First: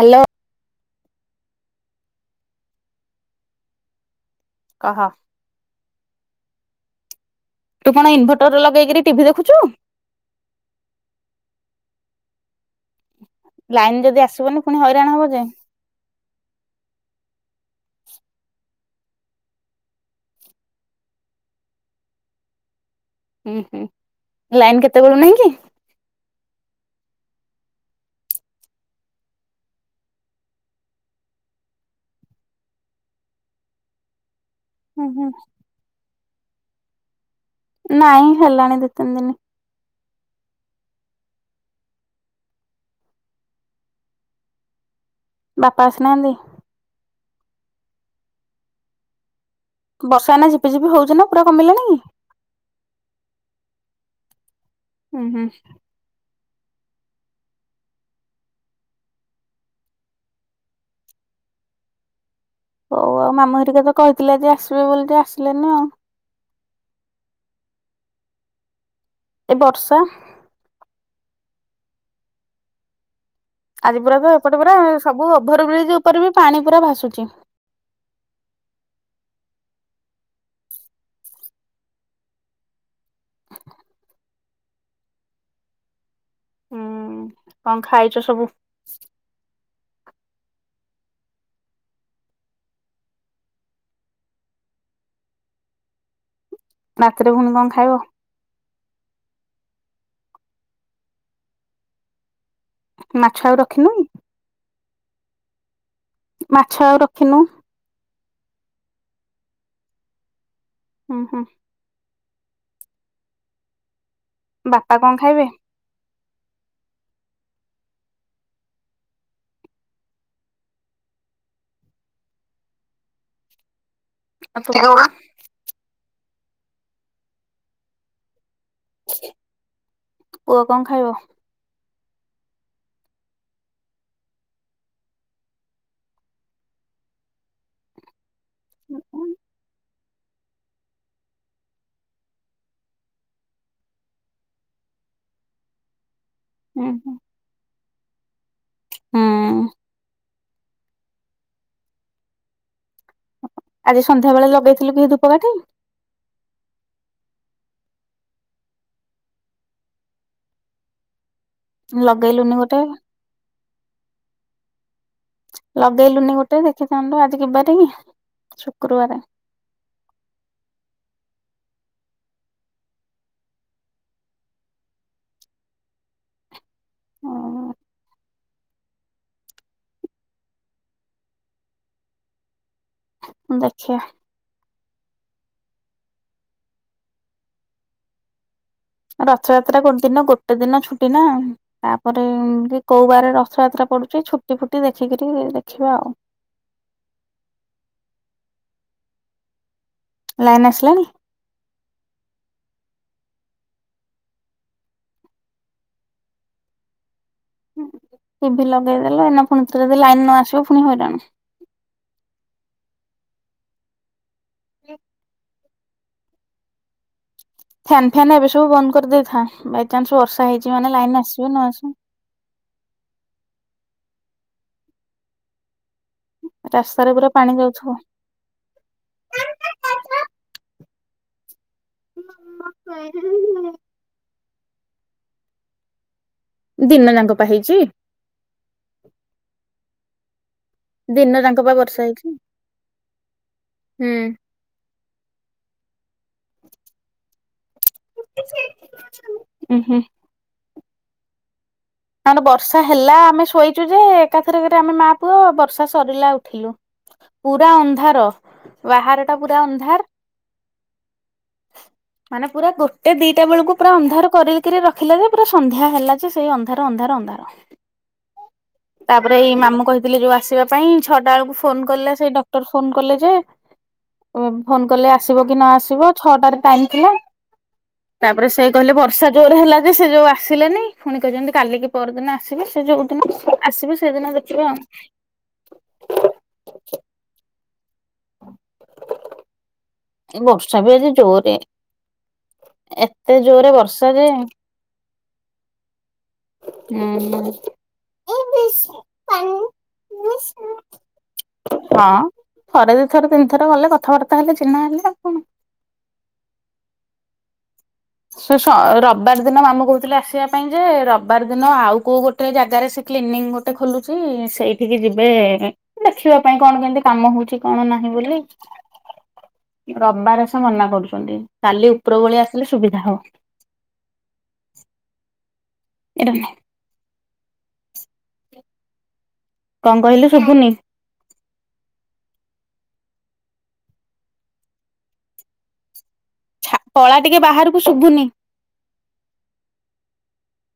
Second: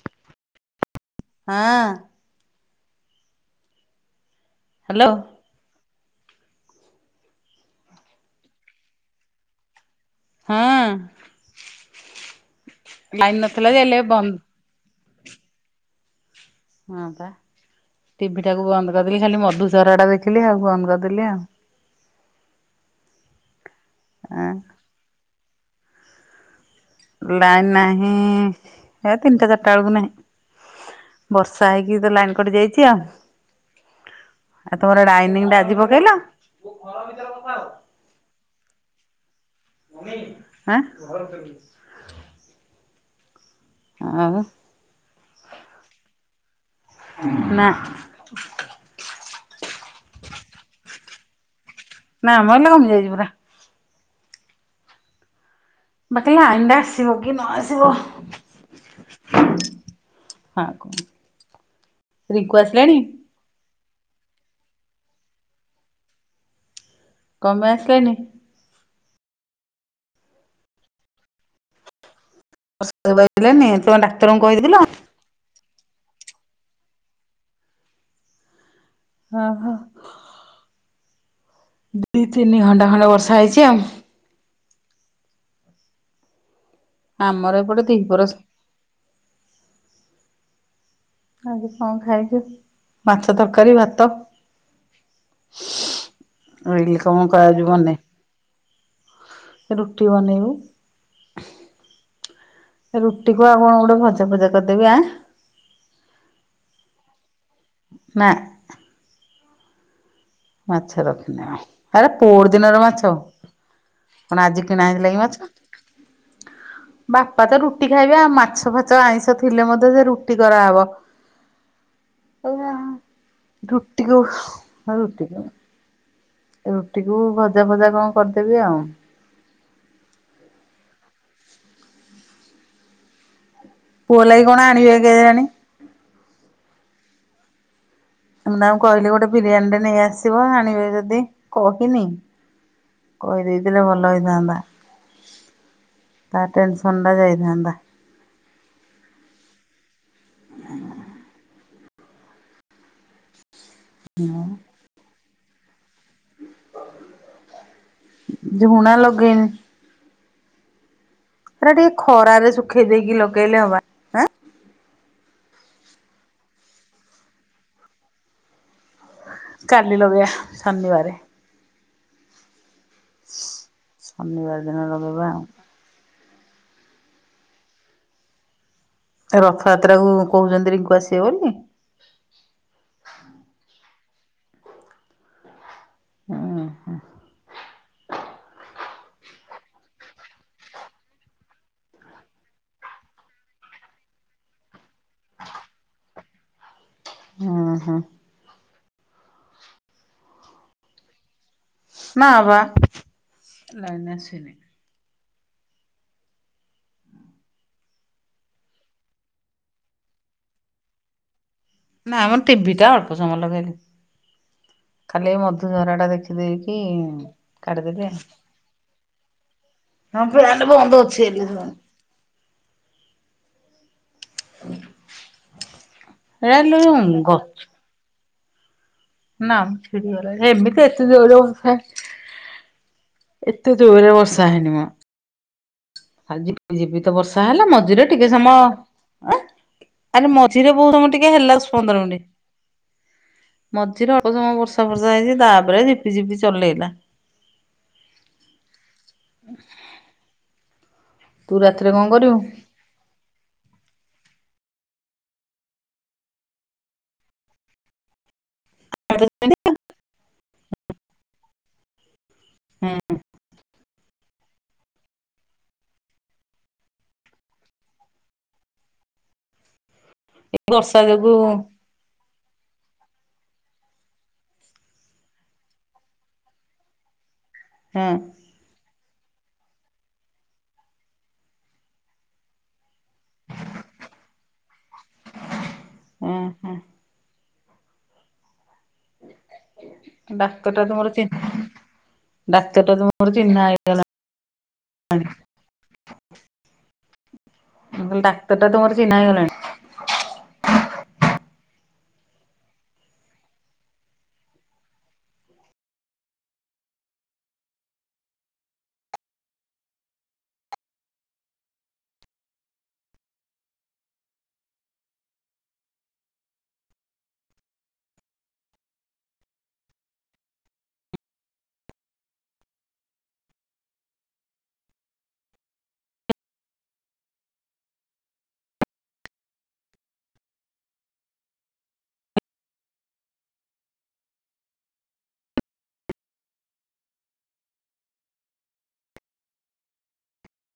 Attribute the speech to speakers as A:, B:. A: Hello
B: ହଁ hello
A: କହ? ତୁ କଣ ଇନଭର୍ଟର ଲଗେଇକିରି ଟିଭି ଦେଖୁଚୁ?
B: ହଁ ଲାଇନ୍ ନ
A: ଲାଇନ ଯଦି ଆସିବନି ପୁଣି ହଇରାଣ ହବ ଯେ।
B: ହଁ ପା ଟିଭି ଟାକୁ ବନ୍ଦ କରିଦେଲି ଖାଲି ମଧୁଝରା ଟା ଦେଖିଲି ଆଉ ବନ୍ଦ କରିଦେଲି ଆଉ।
A: ଉଁ ହୁଁ ଲାଇନ୍ କେତେବେଳୁ ନାହିଁ କି?
B: ଲାଇନ୍ ନାହିଁ ଏରା ତିନିଟା ଚାରିଟା ବେଳୁକୁ ନାହିଁ। ବର୍ଷା ହେଇକି ତ ଲାଇନ୍ କଟି ଯାଇଚି ଆଉ। ଆଉ ତମର
A: ହୁଁ ହୁଁ
B: ଡାଇନିଂ ଟା ଆଜି ପକେଇଲ?
A: ନାଇଁ ହେଲାଣି ଦି ତିନି ଦିନି।
B: ଆଁ? ଆଉ
A: ବାପା ଆସିନାହାନ୍ତି?
B: ନାଁ।
A: ବର୍ଷା ଏଇନା ଝିପିଝିପି ହଉଚି ନା ପୁରା କମିଲାଣି?
B: ନା ମ ଏଇନା କମି ଯାଇଚି ପୁରା।
A: ଉଁ ହୁଁ।
B: ବାକି ଲାଇନ୍ ଟା ଆସିବ କି ନ ଆସିବ। ହଁ ଆଉ କଁ ରିଙ୍କୁ ଆସିଲାଣିି?
A: ହଉ ଆଉ ମାମୁଁ ହେରିକା ତ କହିଥିଲେ ଯେ ଆସିବେ ବୋଲି ତୁ ଆସିଲୁନୁ ଆଉ।
B: କଣ ପାଇଁ ଆସିଲେନି?
A: ଏ ବର୍ଷା।
B: ଔଷଧ ପାଇିଲାନି
A: ଆଜି
B: ତମେ
A: ପୁରା ତ
B: ଡାକ୍ତରଙ୍କୁ
A: ଏପଟେ ପୁରା
B: କହିଥିଲ।
A: ସବୁ ଓଭର ବ୍ରିଜ୍ ଉପରେ ବି ପାଣି ପୁରା ଭାସୁଛି।
B: ହଁ ହ। ଦି ତିନି ଘଣ୍ଟା ଖଣ୍ଡେ ବର୍ଷା ହେଇଛି ଆଉ।
A: ହୁଁ
B: ଆମର
A: କଣ
B: ଏପଟେ
A: ଖାଇଛ
B: ଦିପର
A: ସବୁ
B: ଆଜି କଣ ଖାଇଚୁ? ଏଇନେ କଣ
A: ରାତିରେ ପୁଣି ଖାଇବ
B: କରିବନି?
A: ମାଛ
B: ରୁଟିକୁ ଆଉ କଣ
A: ରଖିନୁ
B: ଗୋଟେ ଭଜା ଫଜା କରିଦେବି।
A: ମାଛ ଆଉ ରଖିନୁ।
B: ନା। ମାଛ
A: ହୁଁ ହୁଁ
B: ରଖିନି ଆଉ। କଣ ଆଜି କିଣା
A: ବାପା କଣ
B: ହେଇଥିଲା କି ମାଛ?
A: [inaudible]
B: ବାପା ତ ରୁଟି ଖାଇବେ। ଆଉ ମାଛ ଫାଛ ଆଇଁଷ ଥିଲେ ମଧ୍ୟ ସେ ରୁଟି କରାହବ।
A: [inaudible]
B: ରୁଟିକୁ
A: ଖାଇବେ?
B: [unintelligible] ରୁଟିକୁୁ ଭଜା ଫଜା କଣ କରିଦେବି ଆଉ।
A: ପୁଅ କଣ ଖାଇବ?
B: ପୁଅ ଲାଗି କଣ ଆଣିବେ କେଜାଣି? ମୁ ତାଙ୍କୁ
A: ହୁଁ
B: କହିଲି ଗୋଟେ ବିରିୟାନୀଟେ ନେଇ ଆସିବ, ଆଣିବେ ଯଦି କହନି। କହି ଦେଇଥିଲେ ଭଲ ହେଇଥାନ୍ତା ତା ଟେନସନଟା ଯାଇଥାନ୍ତା।
A: ହୁଁ। ଆଜି ସନ୍ଧ୍ୟା ବେଳେ ଲଗେଇଥିଲୁ କି ଧୂପକାଠି?
B: ଝୁଣା ଲଗେଇନି। ସେଟା ଟିକେ ଖରାରେ
A: ଲଗେଇଲୁନି ଗୋଟେ
B: ସୁଖେଇ ଦେଇକି ଲଗେଇଲେ ହବା।
A: ଲଗେଇଲୁନି ଗୋଟେ ଦେଖିଥାନ୍ତୁ ଆଜି କିି ବାରେ କି?
B: କାଲି ଲଗେଇବା ଶନିବାରେ। ଶନିବାର ଦିନ ଲଗେଇବା।
A: ହଁ।
B: ରଥଯାତ୍ରାକୁ କହୁଚନ୍ତି ରିଙ୍କୁ ଆସିବେ ବୋଲି।
A: ଦେଖିଆ।
B: ହୁଁ ହୁଁ।
A: ରଥଯାତ୍ରା ଗୋଟେ ଦିନ। ଗୋଟେ ଦିନ ଛୁଟି ନା। ତା ପରେ ଏ କୋଉ ବାରେ ରଥଯାତ୍ରା ପଡୁଛି। ଛୁଟି ଫୁଟି ଦେଖିକରି ଦେଖିବା ଆଉ।
B: ହଁ ହଁ।
A: ଲାଇନ୍ ଆସିଲାଣିି?
B: ନାଁ ବା।
A: ଟିଭି ଲଗେଇଦେଲ ଏଇନା ପୁଣିଥରେ ଯଦି ଲାଇନ ନ ଆସିବ ପୁଣି ହଇରାଣ।
B: ନାଇଁ ମ ଟିଭି ଟା ଅଳ୍ପ ସମୟ ଲଗେଇଲି। ଖାଲି ମଧୁଝରାଟା ଦେଖିଦେଇକି କାଢିଦେଲି
A: ଫ୍ୟାନ୍
B: ଆଉ।
A: ଫ୍ୟାନ୍ ଏବେ ସବୁ ବନ୍ଦ କରିଦେଇଥା। ବାଇଚାନ୍ସ୍
B: ହଁ
A: ବର୍ଷା
B: ଫ୍ୟାନ
A: ହେଇଛି ମାନେ
B: ବନ୍ଦ ଅଛି
A: ଲାଇନ ଆସିବ ନ
B: ହେଲେ
A: ଆସିବ।
B: ରଲୁ ଗ
A: ଯାଉଛ
B: ନା ଏବେ ତ ଏତେ ଜେର ବର୍ଷା ଏତେ ଜୋରରେ ବର୍ଷା ହେଇନି ମ ଆଜି ଏବେ
A: ଦିନ
B: ତ
A: ଯାଙ୍କ ପା
B: ବର୍ଷା ହେଲା
A: ହେଇଛି
B: ମଝିରେ ଟିକେ ସମୟ ଅଁ ଆରେ ମଝିରେ ବହୁତ ଟିକେ
A: ଦିନ
B: ହେଲା
A: ଯାଙ୍କ ପା
B: ଦଶ
A: ବର୍ଷା
B: ପନ୍ଦର ମିନିଟି
A: ହେଇଛି
B: ମଝିରେ
A: ହୁଁ।
B: ଅଳ୍ପ ସମୟ ବର୍ଷା ବର୍ଷା ହେଇଛି ତାପରେ ଝିପି ଝିପି ଚଲେଇଲା
A: ହୁଁ ହୁଁ
B: ତୁ ରାତିରେ କଣ କରିବୁ
A: ଆମର ବର୍ଷା ହେଲା ଆମେ ଶୋଇଛୁ ଯେ ଏକାଥର କରେ ଆମେ ମା ପୁଅ ବର୍ଷା ସରିଲା ଉଠିଲୁ ପୁରା ଅନ୍ଧାର ବାହାର ଟା ପୁରା ଅନ୍ଧାର ମାନେ ପୁରା
B: ହୁଁ
A: ଗୋଟେ ଦିଟା ବେଳକୁ ପୁରା ଅନ୍ଧାର କରି ରାତିରେ ରଖିଲା ଯେ ପୁରା ସନ୍ଧ୍ୟା ହେଲା ଯେ ସେ ଅନ୍ଧାର ଅନ୍ଧାର ତାପରେ ଏଇ ମାମୁ କହି ଦିଲ୍ଲୀ ରୁ
B: ଏ
A: ଆସିବା ପାଇଁ
B: ବର୍ଷା
A: ଛଅଟା
B: ଯୋଗୁ
A: ବେଳକୁ ଫୋନ୍ କଲେ ସେଇ ଡକ୍ଟର ଫୋନ୍ କଲେ ଯେ ଫୋନ୍ କଲେ ଆସିବ କି ନଆସିବ ଛଅଟାରେ ଟାଇମି ଥିଲା
B: ହଁ
A: ତାପରେ ସେ କହିଲେ ବର୍ଷା ଜେରରେ ହେଲା ଯେ ସେ ଯୋଉ ଆସିଲେନି ପୁଣି କହିଛନ୍ତି କାଲିକି ପରଦିନ ଆସିବେ ସେ ଯୋଉ ଦିନ ଆସିବେ ସେଇଦିନ ଦେଖିବା ଆଉ
B: ହୁଁ ହୁଁ
A: ଏ
B: ଡାକ୍ତର
A: ବର୍ଷା
B: ଟା
A: ବି
B: ତୁମର
A: ଆଜି
B: ଚି
A: ଜୋରେ
B: ଡାକ୍ତର ଟା ତୁମର
A: ଏତେ
B: ଚିହ୍ନା
A: ଜୋରେ
B: ହେଇଗଲା
A: ବର୍ଷା ଯେ ହୁଁ ହୁଁ
B: ଡାକ୍ତର ଟା ତ ମୋର ଚିହ୍ନା ହେଇଗଲାଣି
A: ମିସ୍ ମିଆଚେ ହଁ ଥରେ ଦି ଥର ତିନି ଥର ଗଲେ କଥାବାର୍ତ୍ତା ହେଲେ ଚିହ୍ନା ହେଲେ ଆଉ କଣ ସେ ରବିବାର ଦିନ ମାମୁଁ କହୁଥିଲେ ଆସିବା ପାଇଁ ଯେ ରବିବାର ଦିନ ଆଉ କୋଉ ଗୋଟେ ଗୋଟେ ଜାଗାରେ ସେ କ୍ଲିନିଙ୍ଗି ଗୋଟେ ଖୋଲୁଛି ସେଇଠିକି ଯିବେ ଦେଖିବା ପାଇଁ କଣ କେମତି କାମ ହେଉଛି କଣ ନାହିଁ ବୋଲି ରବିବାରେ ତ ମନା କରୁଛନ୍ତି କାଲି ଉପର ବଳି ଆସିଲେ ସୁବିଧା ହବ ଏଇଟାନେ କଣ କହିଲେ ଶୁଭୁନି ଛ ପଳା ଟିକେ ବାହାରକୁ ଶୁଭୁନି